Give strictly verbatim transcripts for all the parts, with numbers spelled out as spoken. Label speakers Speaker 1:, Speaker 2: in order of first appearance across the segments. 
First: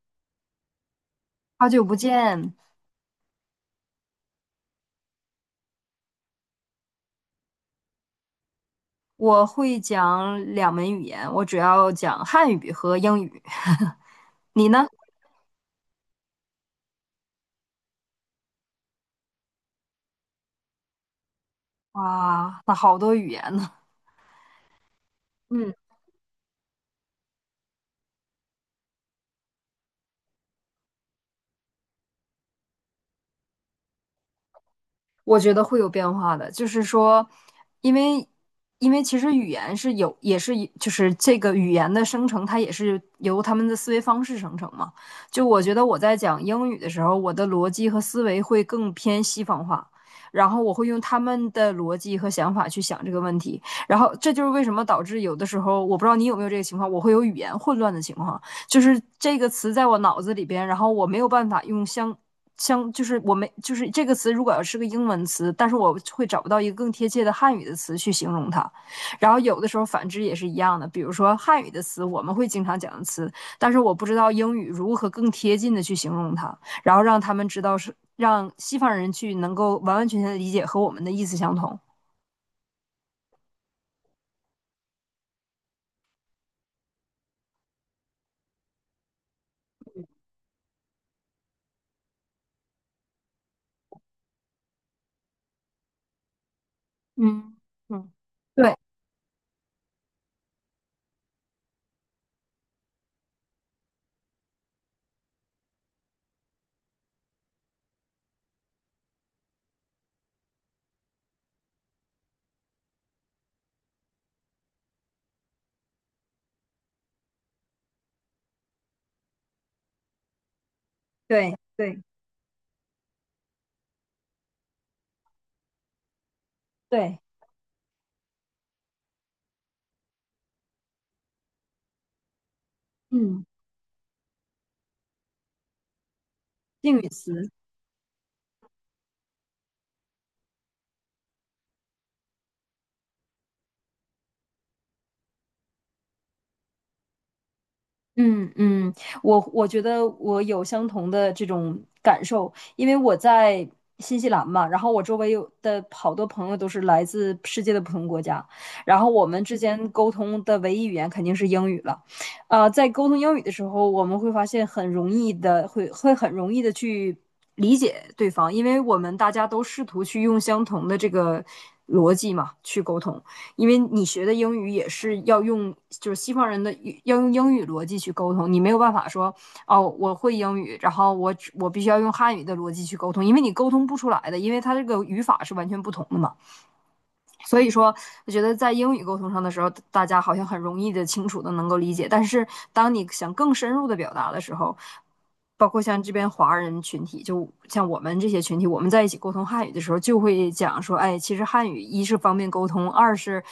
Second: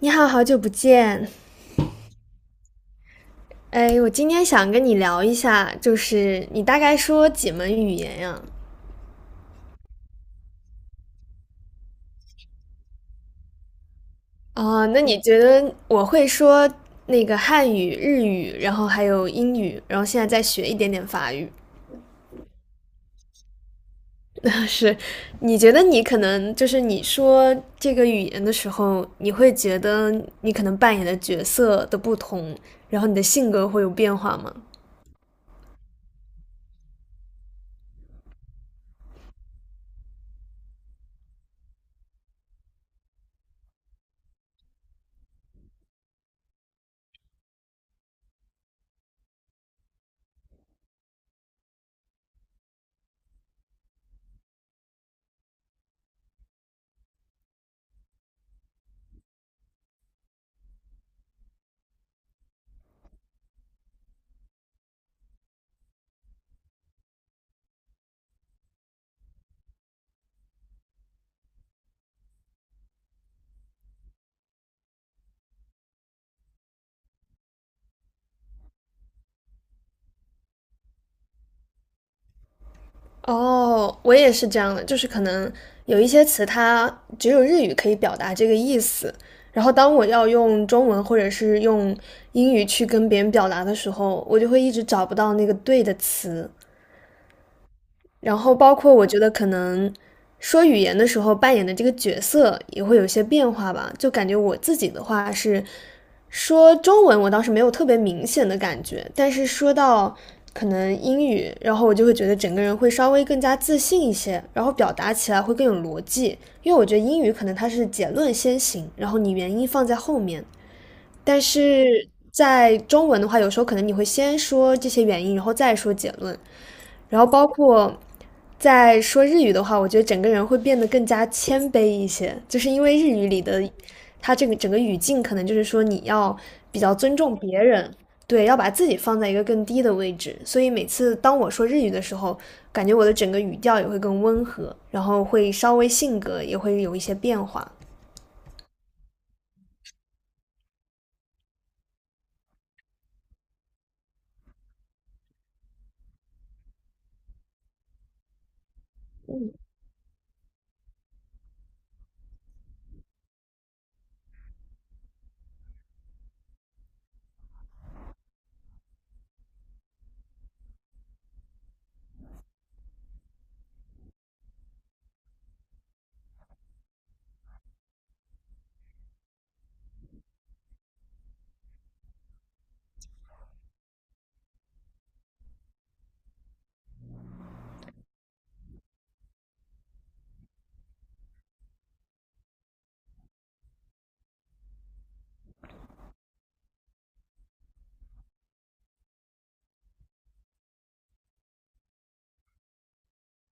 Speaker 1: 你好，好久不见。
Speaker 2: 好久不见，
Speaker 1: 哎，我今天想跟你聊一下，就是你大概说几门语言呀？
Speaker 2: 我会讲两门语言，我主要讲汉语和英语。你
Speaker 1: 哦，
Speaker 2: 呢？
Speaker 1: 那你觉得我会说那个汉语、日语，然后还有英语，然后现在再学一点点法语。
Speaker 2: 哇，那好多语言呢。
Speaker 1: 是，你觉
Speaker 2: 嗯，
Speaker 1: 得你可能就是你说这个语言的时候，你会觉得你可能扮演的角色的不同，然后你的性格会有变化吗？
Speaker 2: 我觉得会有变化的，就是说，因为因为其实语言是有，也是就是这个语言的生成，它也是由他们的思维方式生成嘛。就我觉得我在讲英语的时候，我的逻辑和思维会更偏西方化，然后我会用他们的逻辑和想法去想这个问题，然后这就是为什么导致有的时候，我不知道你有没有这个情况，我会有语言混乱的情况，就是这个词在我脑子里边，然后我没有办法用相像就是我们就是这个词，如果要是个英文词，但是我会找不到一个更贴切的汉语的词去形容它。然后有的时候反之也是一样的，比如说汉语的词我们会经常讲的词，但是我不知道英语如何更贴近的去形容它，然后让他们知道是让西方人去能够完完全全的理解和我们的意思相同。
Speaker 1: 哦，我也是这样的，就是可能有一些词它只有日语可以表达这个意思，然后当我要用中文或者是用英语去跟别人表达的时候，我就会一直找不到那个对的词。
Speaker 2: 嗯嗯，
Speaker 1: 然后包
Speaker 2: 对
Speaker 1: 括我觉得可能说语言的时候扮演的这个角色也会有些变化吧，就感觉我自己的话是说中文，我倒是没有特别明显的感觉，但是说到可能英语，然后我就会觉得整个人会稍微更加自信一些，然后表达起来会更有逻辑，因为我觉得英语可能它是结论先行，然后你原因放在后面，但
Speaker 2: 对对
Speaker 1: 是在中文的话，有时候可能你会先说这些原因，然后再说结论，
Speaker 2: 对，
Speaker 1: 然后包括在说日语的话，我觉得整个人会变得更加谦卑一些，就是因为日语里
Speaker 2: 嗯，
Speaker 1: 的它这个整个语境，可能就是说你要比较
Speaker 2: 定语
Speaker 1: 尊重
Speaker 2: 词。
Speaker 1: 别人，对，要把自己放在一个更低的位置，所以每次当我说日语的时候，感觉我的整个语调也会更温和，然后会稍微性格也会有一些变化。
Speaker 2: 嗯嗯，我我觉得我有相同的这种感受，因为我在新西兰嘛，然后我周围有的好多朋友都是来自世界的不同国家，然后我们之间沟通的唯一语言肯定是英语了，呃，在沟通英语的时候，我们会发现很容易的会会很容易的去理解对方，因为我们大家都试图去用相同的这个逻辑嘛去沟通。因为你学的英语也是要用，就是西方人的要用英语逻辑去沟通，你没有办法说哦，我会英语，然后我我必须要用汉语的逻辑去沟通，因为你沟通不出来的，因为它这个语法是完全不同的嘛。所以说，我觉得在英语沟通上的时候，大家好像很容易的、清楚的能够理解。但是，当你想更深入的表达的时候，包括像这边华人群体，就像我们这些群体，我们在一起沟通汉语的时候，就会讲说，哎，其实汉语一是方便沟通，二是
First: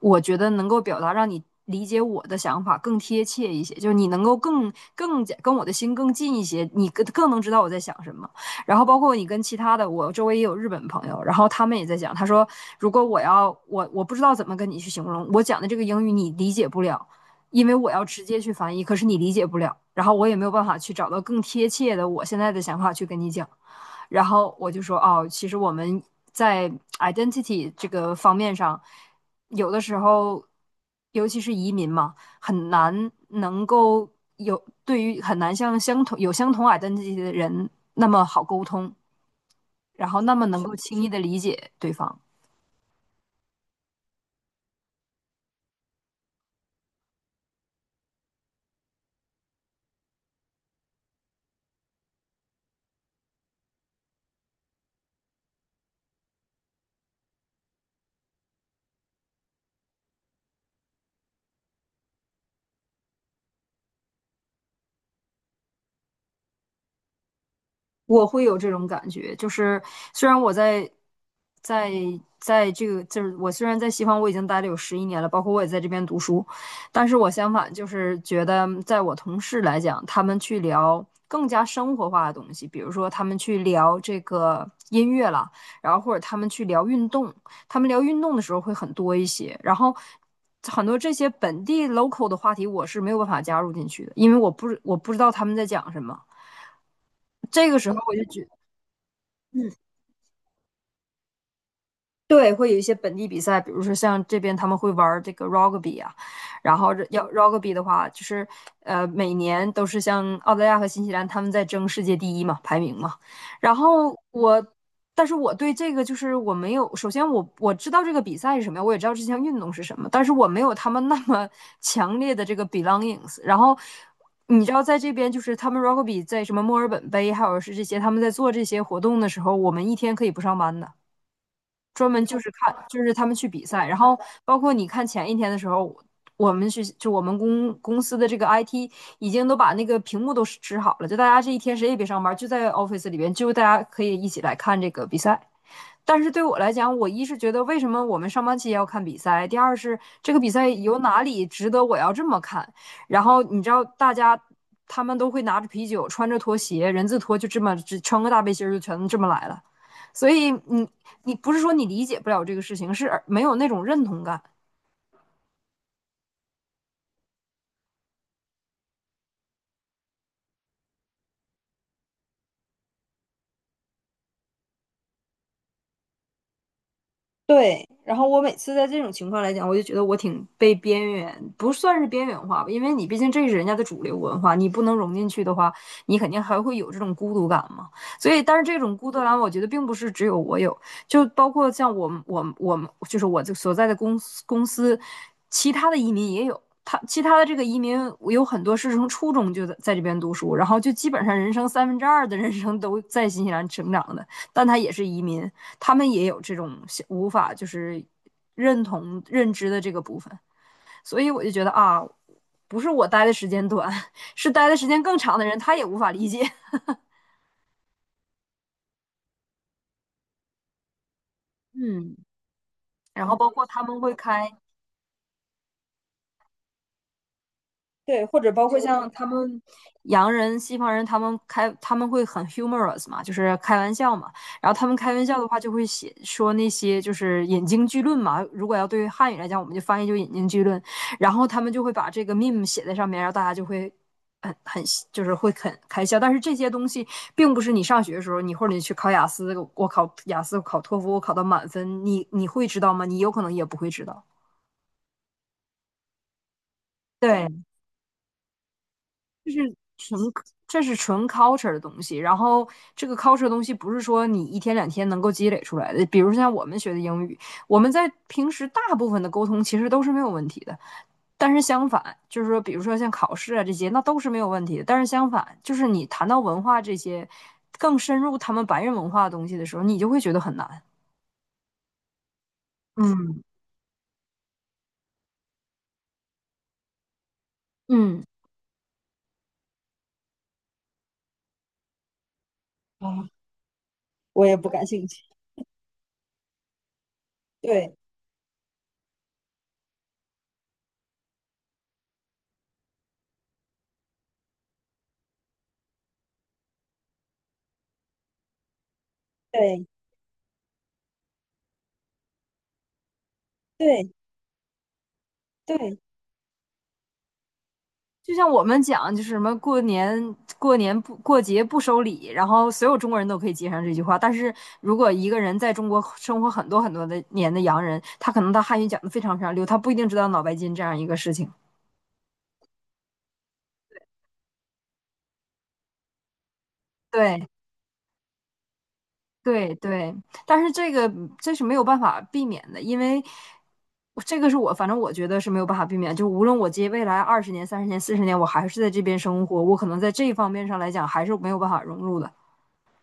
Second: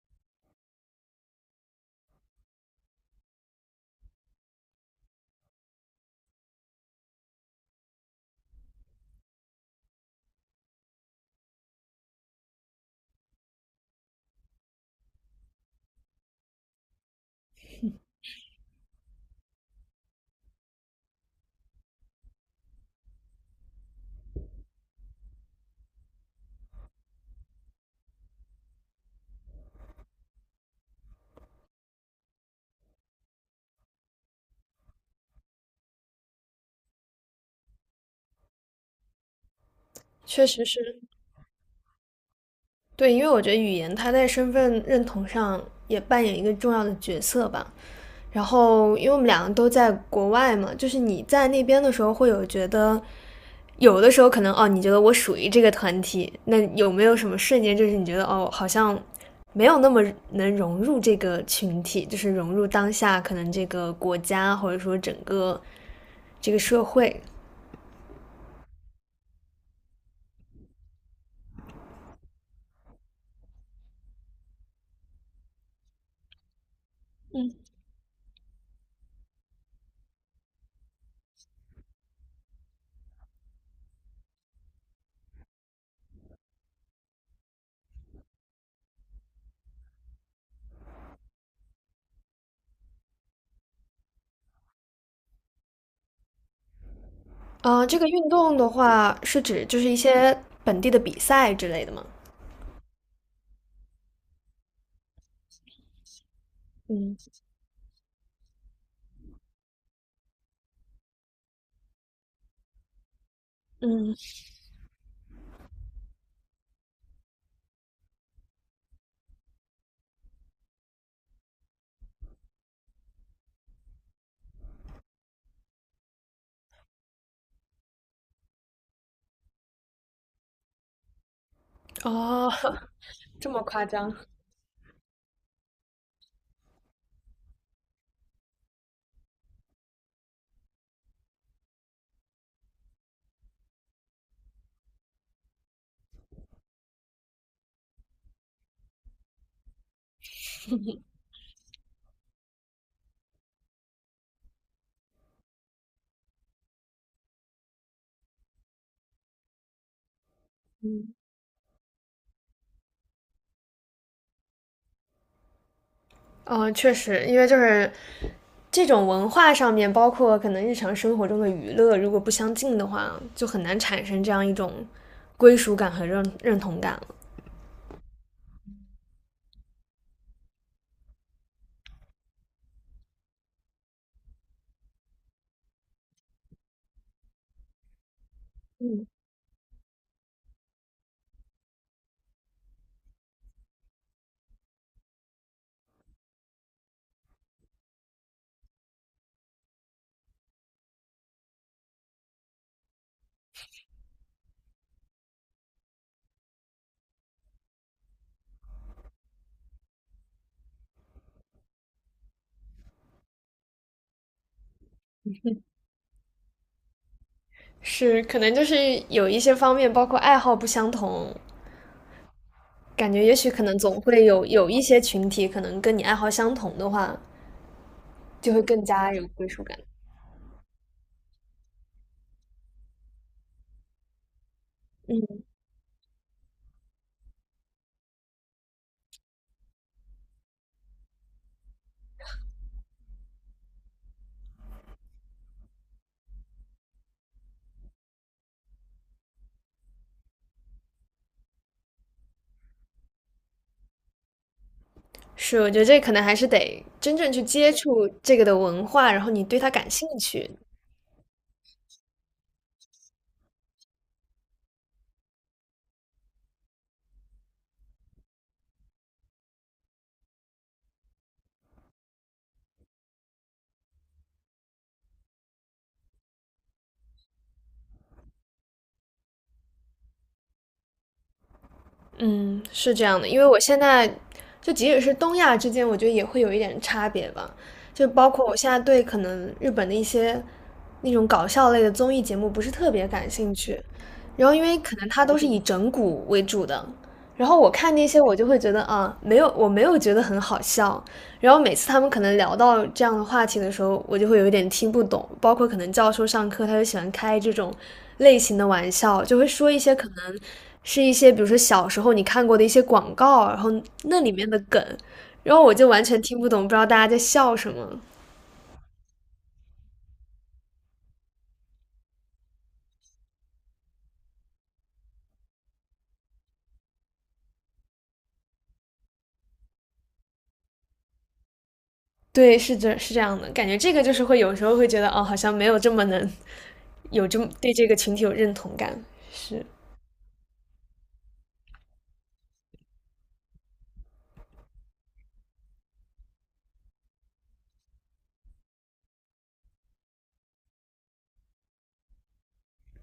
Speaker 2: 我觉得能够表达让你理解我的想法更贴切一些，就是你能够更更加跟我的心更近一些，你更更能知道我在想什么。然后包括你跟其他的，我周围也有日本朋友，然后他们也在讲，他说如果我要我我不知道怎么跟你去形容我讲的这个英语你理解不了，因为我要直接去翻译，可是你理解不了，然后我也没有办法去找到更贴切的我现在的想法去跟你讲。然后我就说，哦，其实我们在 identity 这个方面上，有的时候，尤其是移民嘛，很难能够有对于很难像相同有相同 identity 的人那么好沟通，然后那么
Speaker 1: 确
Speaker 2: 能
Speaker 1: 实
Speaker 2: 够
Speaker 1: 是，
Speaker 2: 轻易的理解对方。
Speaker 1: 对，因为我觉得语言它在身份认同上也扮演一个重要的角色吧。然后，因为我们两个都在国外嘛，就是你在那边的时候会有觉得，有的时候可能哦，你觉得我属于这个团体，那有没有什么瞬间，就是你觉得哦，好像没有那么能融入这个群体，就是融入当下可能这个国家或者说整个这个社会。
Speaker 2: 我会有这种感觉，就是虽然我在在在这个，就是我虽然在西方我已经待了有十一年了，包括我也在这边读书，但是我相反就是觉得，在我同事来讲，他们去聊更加生活化的东西，比如说他们去聊这个音乐啦，然后或者他们去聊运动，他们聊运动的时候会很多一些，然后。很多这些本地 local 的话题，我是没有办法加入进去的，因为我不我不知道他们在讲什么。这个
Speaker 1: 啊、
Speaker 2: 时候
Speaker 1: 这个
Speaker 2: 我就
Speaker 1: 运
Speaker 2: 觉，
Speaker 1: 动的话是指就是一些本地的比赛之类的吗？
Speaker 2: 对，会有一些本地比赛，比如说像这边他们会玩儿这个 rugby 啊，然后这
Speaker 1: 嗯，
Speaker 2: 要 rugby 的话，就是呃每年都是像澳大利亚和新西兰他们在争世界第一嘛，排名嘛。然后
Speaker 1: 嗯，
Speaker 2: 我，但是我对这个就是我没有，首先我我知道这个比赛是什么样，我也知道这项运动是什么，但是我没有他们那么 强烈的这个 belongings。然后你知道，在这边就是他们 rugby 在什么墨尔本杯，还有是这些他们在做这些活动的时候，我们一天可以不上班的。专门就
Speaker 1: 哦，
Speaker 2: 是看，就是他们 去
Speaker 1: 这么
Speaker 2: 比
Speaker 1: 夸
Speaker 2: 赛，然
Speaker 1: 张？
Speaker 2: 后包括你看前一天的时候，我们去就我们公公司的这个 I T 已经都把那个屏幕都支好了，就大家这一天谁也别上班，就在 office 里边，就大家可以一起来看这个比赛。但是对我来讲，我一是觉得为什么我们上班期要看比赛，第二是这个比赛有哪里值得我要这么看。然后你知道，大家他们都会拿着啤酒，穿着拖鞋，人字拖，就这么只穿个大背心就全这么来了。所以你你不是说你理解不了这个事情，是没有那种认同感。
Speaker 1: 嗯，确实，因为就是这种文化上面，包括可能日常生活中的娱乐，如果不相近的话，就很难产生这样一种归属感和认认同感了。
Speaker 2: 对，然后我每次在这种情况来讲，我就觉得我挺被边缘，不算是边缘化吧，因为你毕竟这是人家的主流文化，你不能融进去的话，你肯定还会有这种孤独感嘛。所以，但是这种孤独感，我觉得并不是只有我有，就包括像我们、我们、我们，就是我就所在的公司公司，其他的移民也有。他其他的这个移民，我有很多是从初中就在在这边读书，然后就基本上人生三分之二的人生都在新西兰成长的。但他也是移民，他们也有这种无法就是认同认知的这个部分，所以我就觉得啊，不是我待的时间短，是待的时间更长的人他也无法理解。
Speaker 1: 是，可能就是有一些方面，包括爱好不相同，
Speaker 2: 嗯，
Speaker 1: 感觉
Speaker 2: 然
Speaker 1: 也
Speaker 2: 后包
Speaker 1: 许可
Speaker 2: 括
Speaker 1: 能
Speaker 2: 他
Speaker 1: 总
Speaker 2: 们会
Speaker 1: 会有
Speaker 2: 开
Speaker 1: 有一些群体，可能跟你爱好相同的话，
Speaker 2: 对，或者
Speaker 1: 就会
Speaker 2: 包括
Speaker 1: 更
Speaker 2: 像
Speaker 1: 加
Speaker 2: 他
Speaker 1: 有归
Speaker 2: 们
Speaker 1: 属感。
Speaker 2: 洋人、西方人，他们开他们会很 humorous 嘛，就是开玩笑嘛。然后他们开玩笑的话，就会写说那些就是引经据论嘛。如果要对于汉语来讲，我们就翻译就引经据论。然后他们就会把这个 meme 写在上面，然后大家就会很很就是会很开笑。但是这些东西并不是你上学的时候，你或者你去考雅思，我考雅思，我考托福，我考到满分，你你会知道吗？你有可能也不会知道。
Speaker 1: 是，我觉得这可能还是得真正去
Speaker 2: 对。
Speaker 1: 接触这个的文化，然后你对它
Speaker 2: 是
Speaker 1: 感兴
Speaker 2: 纯，
Speaker 1: 趣，
Speaker 2: 这是纯 culture 的东西。然后这个 culture 的东西不是说你一天两天能够积累出来的。比如像我们学的英语，我们在平时大部分的沟通其实都是没有问题的。但是相反，就是说，比如说像考试啊这些，那都是没有问题的。但是相反，就是你谈到文化这些更深入他们白人文化的东西的时候，你就会觉得很难。
Speaker 1: 嗯，是这样的，因
Speaker 2: 嗯
Speaker 1: 为我现在就即使是东亚之间，我觉得也会有一点差别吧。就
Speaker 2: 嗯。
Speaker 1: 包括我现在对可能日本的一些那种搞笑类的综艺节目不是特别
Speaker 2: 啊，
Speaker 1: 感兴趣，
Speaker 2: 我
Speaker 1: 然后
Speaker 2: 也
Speaker 1: 因
Speaker 2: 不
Speaker 1: 为
Speaker 2: 感
Speaker 1: 可
Speaker 2: 兴
Speaker 1: 能
Speaker 2: 趣。
Speaker 1: 它都是以整蛊为主的，然后我看
Speaker 2: 对
Speaker 1: 那些我就会觉得啊，没有，我没有觉得很好笑，然后每次他们可能聊到这样的话题的时候，我就会有一点听不懂。包括可能教授上课，他就喜欢开这种类型的玩笑，就会说一
Speaker 2: 对
Speaker 1: 些可能是一些，比如说小时候你看过的一些广告，然后
Speaker 2: 对
Speaker 1: 那里面的梗，然后我就
Speaker 2: 对，
Speaker 1: 完全听不懂，不知道大家在笑什么。
Speaker 2: 就像我们讲，就是什么过年过年不过节不收礼，然后所有中国人都可以接上这句话。但是如果一个人在中国生活很多很多的年的洋人，他可能他汉语讲的非常非常溜，他不一定知道脑白金这样一个事情。
Speaker 1: 对，是这是这样的，感觉这个就是会有时候会觉得哦，好像没有这么能有这
Speaker 2: 对
Speaker 1: 么对这个群体有认同感。是，
Speaker 2: 对对，但是这个这是没有办法避免的，因为这个是我反正我觉得是没有办法避免，就无论我接未来二十年、三十年、四十年，我还是在这边生活，我可能在这一方面上来讲还是没有办法融入的。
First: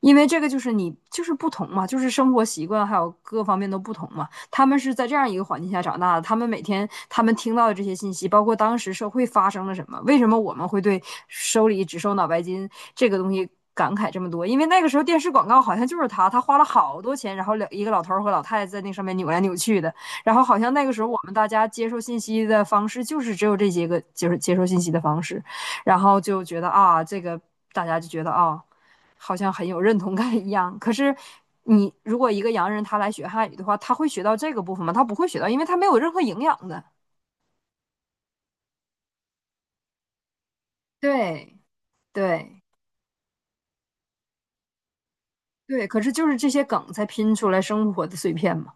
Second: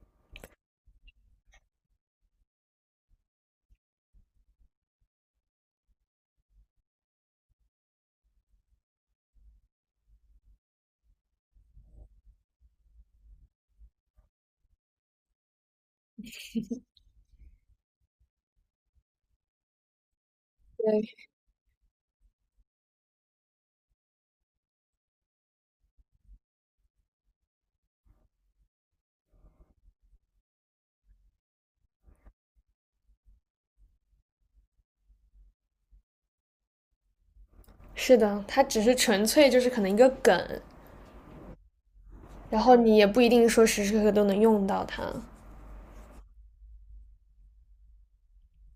Speaker 2: 因为这个就是你就是不同嘛，就是生活习惯还有各方面都不同嘛。他们是在这样一个环境下长大的，他们每天他们听到的这些信息，包括当时社会发生了什么，为什么我们会对手里只收脑白金这个东西感慨这么多？因为那个时候电视广告好像就是他，他花了好多钱，然后两一个老头和老太太在那上面扭来扭去的，然后好像那个时
Speaker 1: 对，
Speaker 2: 候我们大家接受信息的方式就是只有这些个，就是接受信息的方式，然后就觉得啊，这个大家就觉得啊。好像很有认同感一样。可是你如果一个洋人他来学汉语的话，他会学到这个部分吗？他不会学到，因为他没有任何营养的。
Speaker 1: 是的，他只是纯粹就是可能一个梗，
Speaker 2: 对
Speaker 1: 然
Speaker 2: 对
Speaker 1: 后你也不一定说时时刻刻都能用到它。
Speaker 2: 对，可是就是这些梗才拼出来生活的碎片嘛。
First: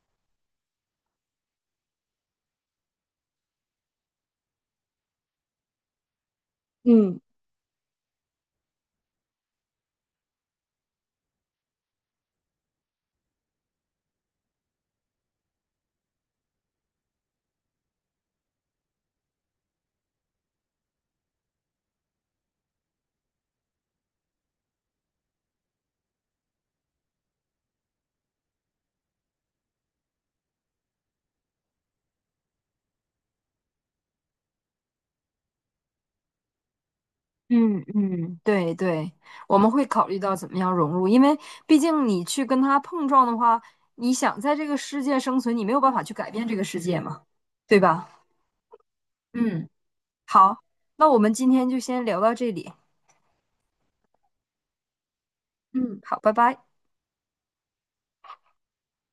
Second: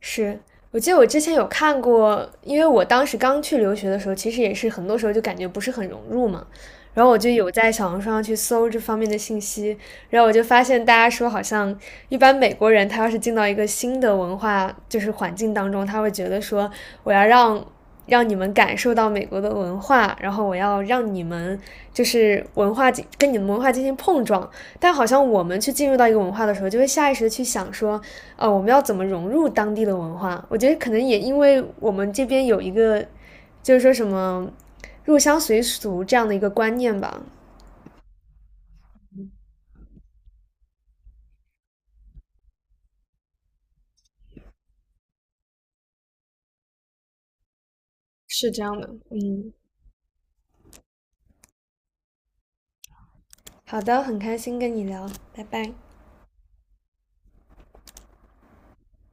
Speaker 1: 是，我记得我之前有看过，因为我当时刚去留学的时候，其实也是很多时候就感觉不是很融入嘛。然后我
Speaker 2: 嗯
Speaker 1: 就有在小红书上去搜这方面的信息，然后我就发现大家说，好像一般美国人他要是进到一个新的文化就是环境当中，他会觉得说，我要让让你们感受到美国的文化，然后我要让你们就是文化进跟你们文化进行碰撞。但好像我们去进入到一个文化的时候，就会下意识的去想说，呃，我们要怎么融入当地的文化？我觉得可能也因为我们这边有一个，就是说什么入乡随俗这样的一个观念吧，
Speaker 2: 嗯，嗯，对对，我们会考虑到怎么样融入，因为毕竟你去跟他碰撞的话，你想在这个世界生存，你没有办法去改变这个世界嘛，对吧？
Speaker 1: 是这样的。嗯，
Speaker 2: 嗯好，那我们今天就先聊到这里。
Speaker 1: 好的，很开心跟你聊，拜拜。
Speaker 2: 嗯，好，拜拜。